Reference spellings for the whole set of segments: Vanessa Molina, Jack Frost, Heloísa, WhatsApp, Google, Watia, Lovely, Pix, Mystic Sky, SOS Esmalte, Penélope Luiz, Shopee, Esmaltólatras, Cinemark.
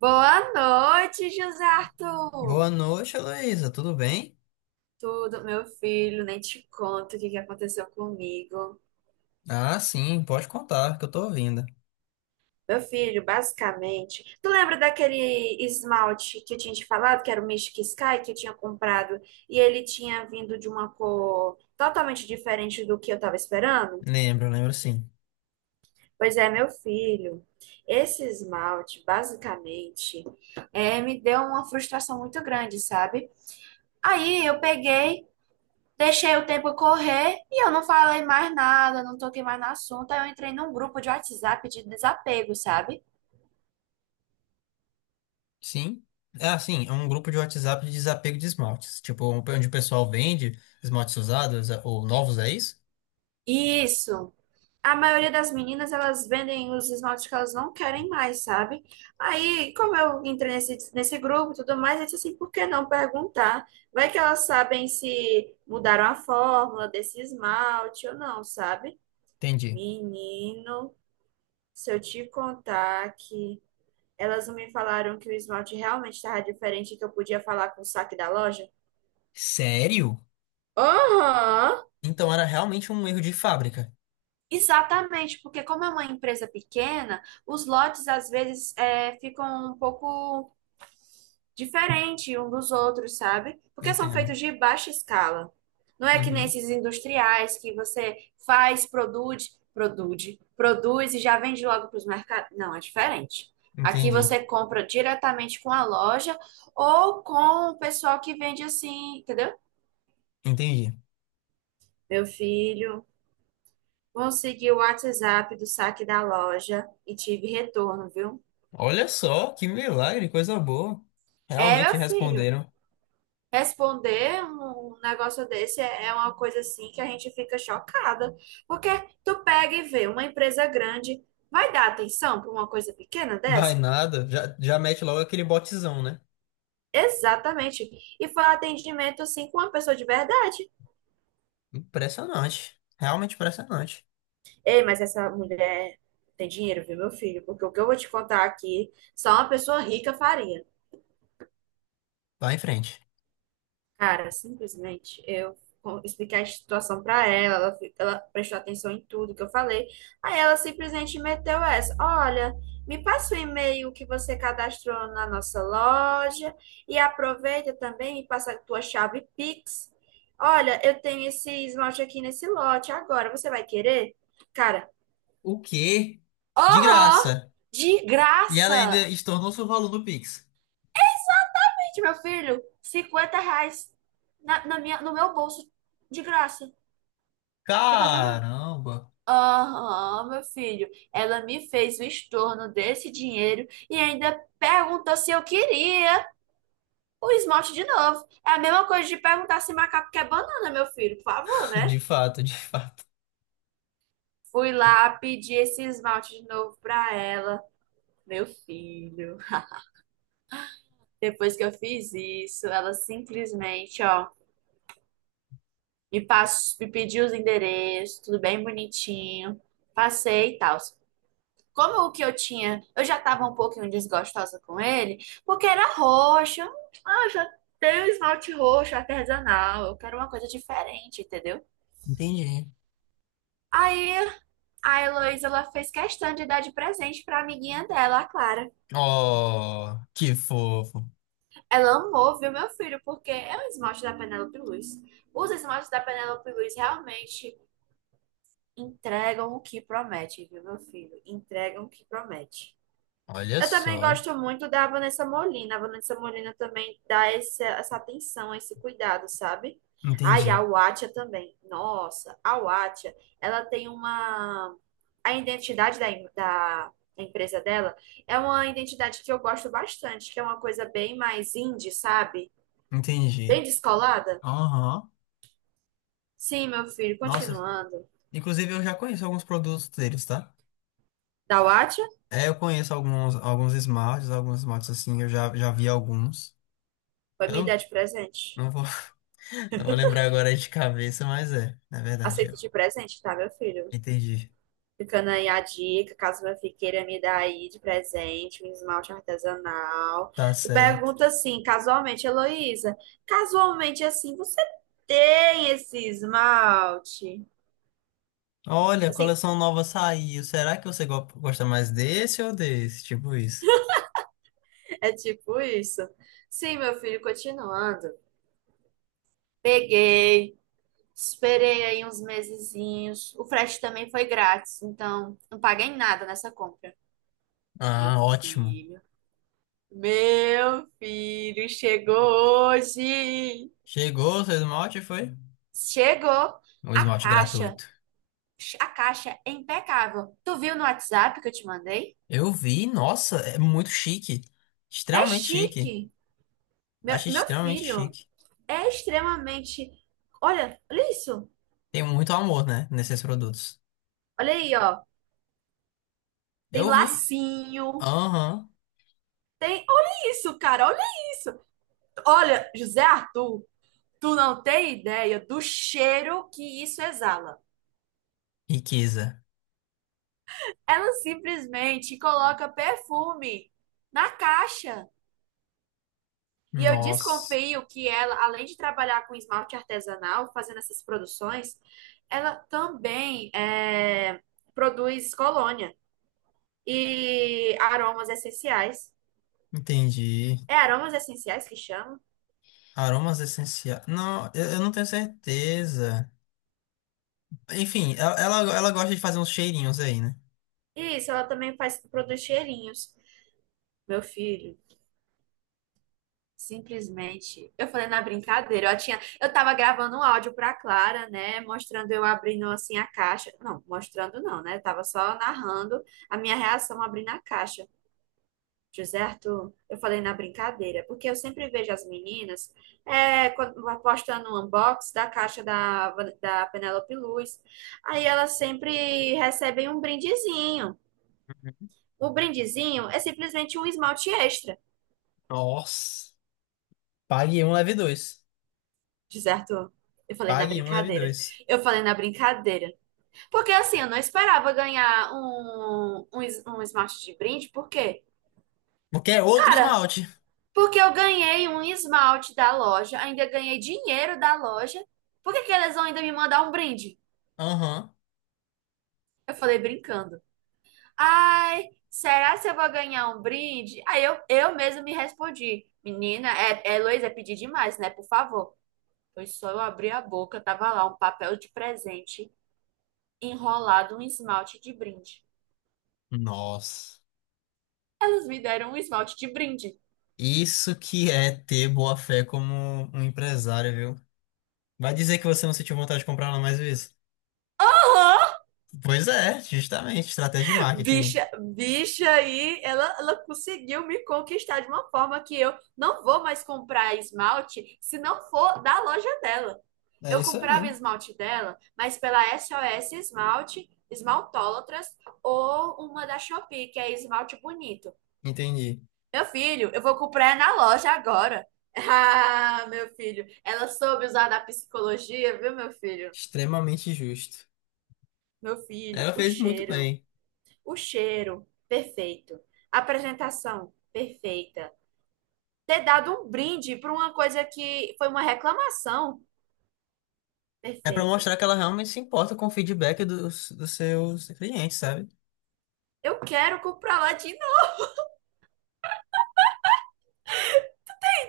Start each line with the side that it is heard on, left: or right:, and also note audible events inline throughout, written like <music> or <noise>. right: Boa noite, José Arthur!
left: Boa noite, Heloísa. Tudo bem?
right: Tudo, meu filho, nem te conto o que aconteceu comigo.
left: Ah, sim, pode contar, que eu tô ouvindo.
right: Meu filho, basicamente, tu lembra daquele esmalte que eu tinha te falado, que era o Mystic Sky, que eu tinha comprado, e ele tinha vindo de uma cor totalmente diferente do que eu tava esperando?
left: Lembro sim.
right: Pois é, meu filho, esse esmalte, basicamente, me deu uma frustração muito grande, sabe? Aí eu peguei. Deixei o tempo correr e eu não falei mais nada, não toquei mais no assunto. Aí eu entrei num grupo de WhatsApp de desapego, sabe?
left: Sim? Ah, sim, é um grupo de WhatsApp de desapego de esmaltes. Tipo, um, onde o pessoal vende esmaltes usados ou novos, é isso?
right: Isso. A maioria das meninas, elas vendem os esmaltes que elas não querem mais, sabe? Aí, como eu entrei nesse grupo e tudo mais, eu disse assim, por que não perguntar? Vai que elas sabem se mudaram a fórmula desse esmalte ou não, sabe?
left: Entendi.
right: Menino, se eu te contar que... Elas me falaram que o esmalte realmente estava diferente e que eu podia falar com o saque da loja.
left: Sério?
right: Aham.
left: Então era realmente um erro de fábrica.
right: Exatamente, porque como é uma empresa pequena, os lotes às vezes ficam um pouco diferente um dos outros, sabe? Porque são
left: Entendo.
right: feitos de baixa escala. Não é que nem
left: Uhum.
right: esses industriais que você faz, produz e já vende logo para os mercados. Não, é diferente. Aqui
left: Entendi,
right: você compra diretamente com a loja ou com o pessoal que vende assim, entendeu?
left: entendi.
right: Meu filho, consegui o WhatsApp do saque da loja e tive retorno, viu?
left: Olha só, que milagre, coisa boa.
right: É, meu
left: Realmente
right: filho.
left: responderam.
right: Responder um negócio desse é uma coisa assim que a gente fica chocada, porque tu pega e vê uma empresa grande, vai dar atenção para uma coisa pequena
left: Vai
right: dessa?
left: nada, já mete logo aquele botzão, né?
right: Exatamente. E foi um atendimento assim com uma pessoa de verdade.
left: Impressionante. Realmente impressionante.
right: Ei, mas essa mulher tem dinheiro, viu, meu filho? Porque o que eu vou te contar aqui, só uma pessoa rica faria.
left: Vai em frente.
right: Cara, simplesmente eu expliquei a situação pra ela, ela, ela prestou atenção em tudo que eu falei. Aí ela simplesmente meteu essa: Olha, me passa o e-mail que você cadastrou na nossa loja e aproveita também e passa a tua chave Pix. Olha, eu tenho esse esmalte aqui nesse lote agora, você vai querer? Cara,
left: O quê? De
right: oh,
left: graça.
right: de
left: E ela ainda
right: graça!
left: estornou-se o valor do Pix.
right: Gente, meu filho, 50 reais no meu bolso, de graça, sem fazer nada.
left: Caramba.
right: Aham, meu filho. Ela me fez o estorno desse dinheiro e ainda perguntou se eu queria o esmalte de novo. É a mesma coisa de perguntar se macaco quer banana, meu filho, por favor,
left: <laughs>
right: né?
left: De fato, de fato.
right: Fui lá pedir esse esmalte de novo pra ela, meu filho. Depois que eu fiz isso, ela simplesmente, ó, me pediu os endereços, tudo bem bonitinho. Passei e tal. Como o que eu tinha, eu já estava um pouquinho desgostosa com ele, porque era roxo. Ah, eu já tenho esmalte roxo artesanal, eu quero uma coisa diferente, entendeu?
left: Entendi.
right: Aí a Heloísa, ela fez questão de dar de presente pra amiguinha dela, a Clara.
left: Oh, que fofo.
right: Ela amou, viu, meu filho, porque é um esmalte da Penélope Luiz. Os esmaltes da Penélope Luiz realmente entregam o que promete, viu, meu filho? Entregam o que promete.
left: Olha
right: Eu também
left: só.
right: gosto muito da Vanessa Molina. A Vanessa Molina também dá essa atenção, esse cuidado, sabe? Ah, e
left: Entendi.
right: a Watia também. Nossa, a Watia, ela tem uma... A identidade da empresa dela é uma identidade que eu gosto bastante, que é uma coisa bem mais indie, sabe? Bem
left: Entendi.
right: descolada.
left: Aham.
right: Sim, meu filho,
left: Nossa.
right: continuando.
left: Inclusive, eu já conheço alguns produtos deles, tá?
right: Da Watia,
left: É, eu conheço alguns, alguns smarts assim, eu já vi alguns.
right: vai
left: Eu
right: me dar
left: não,
right: de presente.
left: não vou não vou lembrar agora de cabeça, mas é. Na verdade,
right: Aceito
left: eu
right: de presente, tá, meu filho?
left: entendi.
right: Ficando aí a dica, caso minha filha queira me dar aí de presente, um esmalte artesanal.
left: Tá
right: Tu
left: certo.
right: pergunta assim, casualmente, Heloísa, casualmente assim, você tem esse esmalte?
left: Olha, a
right: Assim,
left: coleção nova saiu. Será que você gosta mais desse ou desse? Tipo isso.
right: é tipo isso. Sim, meu filho, continuando. Peguei, esperei aí uns mesezinhos. O frete também foi grátis, então não paguei nada nessa compra. Meu
left: Ah, ótimo.
right: filho, meu filho, chegou hoje.
left: Chegou o seu esmalte, foi?
right: Chegou
left: Um
right: a
left: esmalte
right: caixa.
left: gratuito.
right: A caixa é impecável. Tu viu no WhatsApp que eu te mandei?
left: Eu vi, nossa, é muito chique.
right: É
left: Extremamente chique.
right: chique. Meu,
left: Achei
right: meu
left: extremamente
right: filho
left: chique.
right: é extremamente. Olha, olha isso.
left: Tem muito amor, né, nesses produtos.
right: Olha aí, ó. Tem
left: Eu vi.
right: lacinho.
left: Aham.
right: Tem. Olha isso, cara. Olha isso. Olha, José Arthur, tu não tem ideia do cheiro que isso exala.
left: Riqueza.
right: Ela simplesmente coloca perfume na caixa. E eu
left: Nossa.
right: desconfio que ela, além de trabalhar com esmalte artesanal, fazendo essas produções, ela também produz colônia e aromas essenciais.
left: Entendi.
right: É aromas essenciais que chama?
left: Aromas essenciais. Não, eu não tenho certeza. Enfim, ela gosta de fazer uns cheirinhos aí, né?
right: Isso, ela também faz, produz cheirinhos. Meu filho, simplesmente. Eu falei na brincadeira, eu tava gravando um áudio pra Clara, né? Mostrando eu abrindo assim a caixa. Não, mostrando não, né? Eu tava só narrando a minha reação abrindo a caixa. José, eu falei na brincadeira, porque eu sempre vejo as meninas é, quando- postando um unbox da caixa da Penélope Luz. Aí elas sempre recebem um brindezinho. O brindezinho é simplesmente um esmalte extra.
left: Nossa. Pague um, leve dois.
right: José, eu falei na
left: Pague um, leve
right: brincadeira.
left: dois.
right: Eu falei na brincadeira. Porque assim, eu não esperava ganhar um esmalte de brinde, porque,
left: Porque é outro
right: cara,
left: esmalte.
right: porque eu ganhei um esmalte da loja, ainda ganhei dinheiro da loja. Por que que eles vão ainda me mandar um brinde?
left: Aham.
right: Eu falei brincando. Ai, será se eu vou ganhar um brinde? Aí eu mesma me respondi. Menina, é Heloísa, é pedir demais, né? Por favor. Foi só eu abrir a boca, tava lá um papel de presente enrolado um esmalte de brinde.
left: Nossa.
right: Elas me deram um esmalte de brinde.
left: Isso que é ter boa fé como um empresário, viu? Vai dizer que você não sentiu vontade de comprar lá mais vezes? Pois é, justamente. Estratégia de marketing.
right: Bicha aí, ela conseguiu me conquistar de uma forma que eu não vou mais comprar esmalte se não for da loja dela.
left: É
right: Eu
left: isso aí.
right: comprava esmalte dela, mas pela SOS Esmalte, Esmaltólatras ou uma da Shopee, que é esmalte bonito.
left: Entendi.
right: Meu filho, eu vou comprar na loja agora. <laughs> Ah, meu filho, ela soube usar da psicologia, viu, meu filho?
left: Extremamente justo.
right: Meu filho,
left: Ela
right: o
left: fez muito
right: cheiro.
left: bem.
right: O cheiro, perfeito. A apresentação, perfeita. Ter dado um brinde para uma coisa que foi uma reclamação,
left: É pra
right: perfeito.
left: mostrar que ela realmente se importa com o feedback dos seus clientes, sabe?
right: Eu quero comprar lá de novo,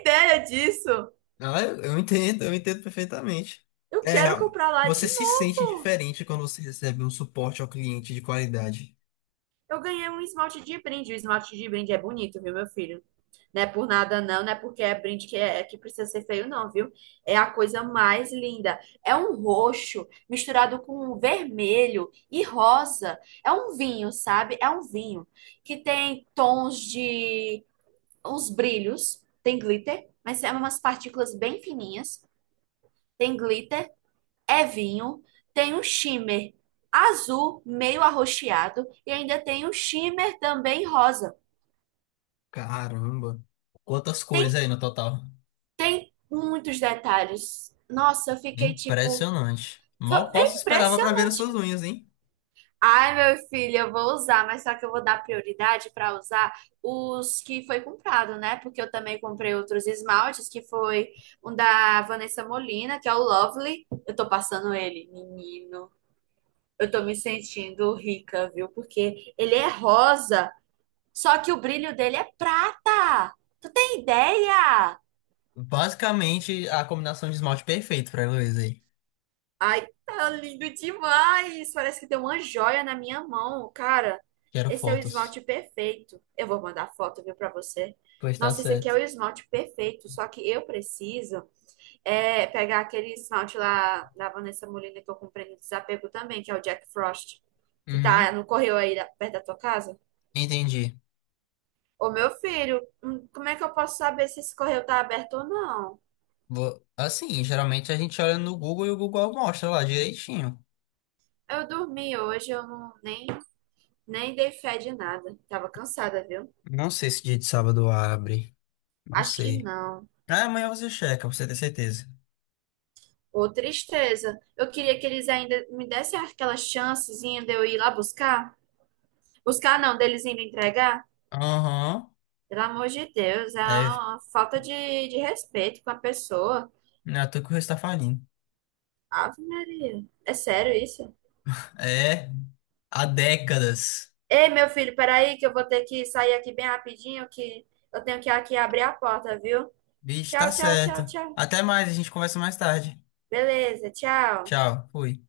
right: ideia disso.
left: Ah, eu entendo, eu entendo perfeitamente.
right: Eu
left: É,
right: quero
left: real-
right: comprar lá
left: Você
right: de
left: se sente
right: novo.
left: diferente quando você recebe um suporte ao cliente de qualidade.
right: Eu ganhei um esmalte de brinde. O esmalte de brinde é bonito, viu, meu filho? Não é por nada, não, não é porque é brinde que que precisa ser feio, não, viu? É a coisa mais linda. É um roxo misturado com um vermelho e rosa. É um vinho, sabe? É um vinho que tem tons de uns brilhos, tem glitter, mas é umas partículas bem fininhas. Tem glitter, é vinho, tem um shimmer azul, meio arroxeado, e ainda tem um shimmer também rosa.
left: Caramba, quantas
right: Tem
left: cores aí no total.
right: Tem muitos detalhes. Nossa, eu fiquei tipo.
left: Impressionante. Mal posso
right: É
left: esperava pra ver as
right: impressionante.
left: suas unhas, hein?
right: Ai, meu filho, eu vou usar, mas só que eu vou dar prioridade para usar os que foi comprado, né? Porque eu também comprei outros esmaltes, que foi um da Vanessa Molina, que é o Lovely. Eu tô passando ele, menino. Eu tô me sentindo rica, viu? Porque ele é rosa, só que o brilho dele é prata. Tu tem ideia?
left: Basicamente, a combinação de esmalte perfeito pra Heloísa aí.
right: Ai, tá lindo demais! Parece que tem uma joia na minha mão, cara.
left: Quero
right: Esse é o
left: fotos.
right: esmalte perfeito. Eu vou mandar foto, viu, pra você.
left: Pois tá
right: Nossa, esse aqui é
left: certo.
right: o esmalte perfeito, só que eu preciso é pegar aquele esmalte lá da Vanessa Molina que eu comprei no Desapego também, que é o Jack Frost, que tá
left: Uhum,
right: no correio aí perto da tua casa.
left: entendi.
right: Ô, meu filho, como é que eu posso saber se esse correio tá aberto ou não?
left: Assim, geralmente a gente olha no Google e o Google mostra lá direitinho.
right: Eu dormi hoje, eu não, nem, nem dei fé de nada. Tava cansada, viu?
left: Não sei se dia de sábado abre. Não
right: Acho que
left: sei.
right: não.
left: Ah, amanhã você checa, pra você ter certeza.
right: Ô, tristeza. Eu queria que eles ainda me dessem aquela chancezinha de eu ir lá buscar. Buscar não, deles indo entregar.
left: Aham.
right: Pelo amor de Deus, é
left: É.
right: uma falta de respeito com a pessoa.
left: Não é à toa que o resto tá falindo.
right: Ave Maria. É sério isso?
left: É. Há décadas.
right: Ei, meu filho, peraí que eu vou ter que sair aqui bem rapidinho, que eu tenho que aqui abrir a porta, viu?
left: Bicho, tá
right: Tchau, tchau, tchau,
left: certo.
right: tchau.
left: Até mais, a gente conversa mais tarde.
right: Beleza, tchau.
left: Tchau. Fui.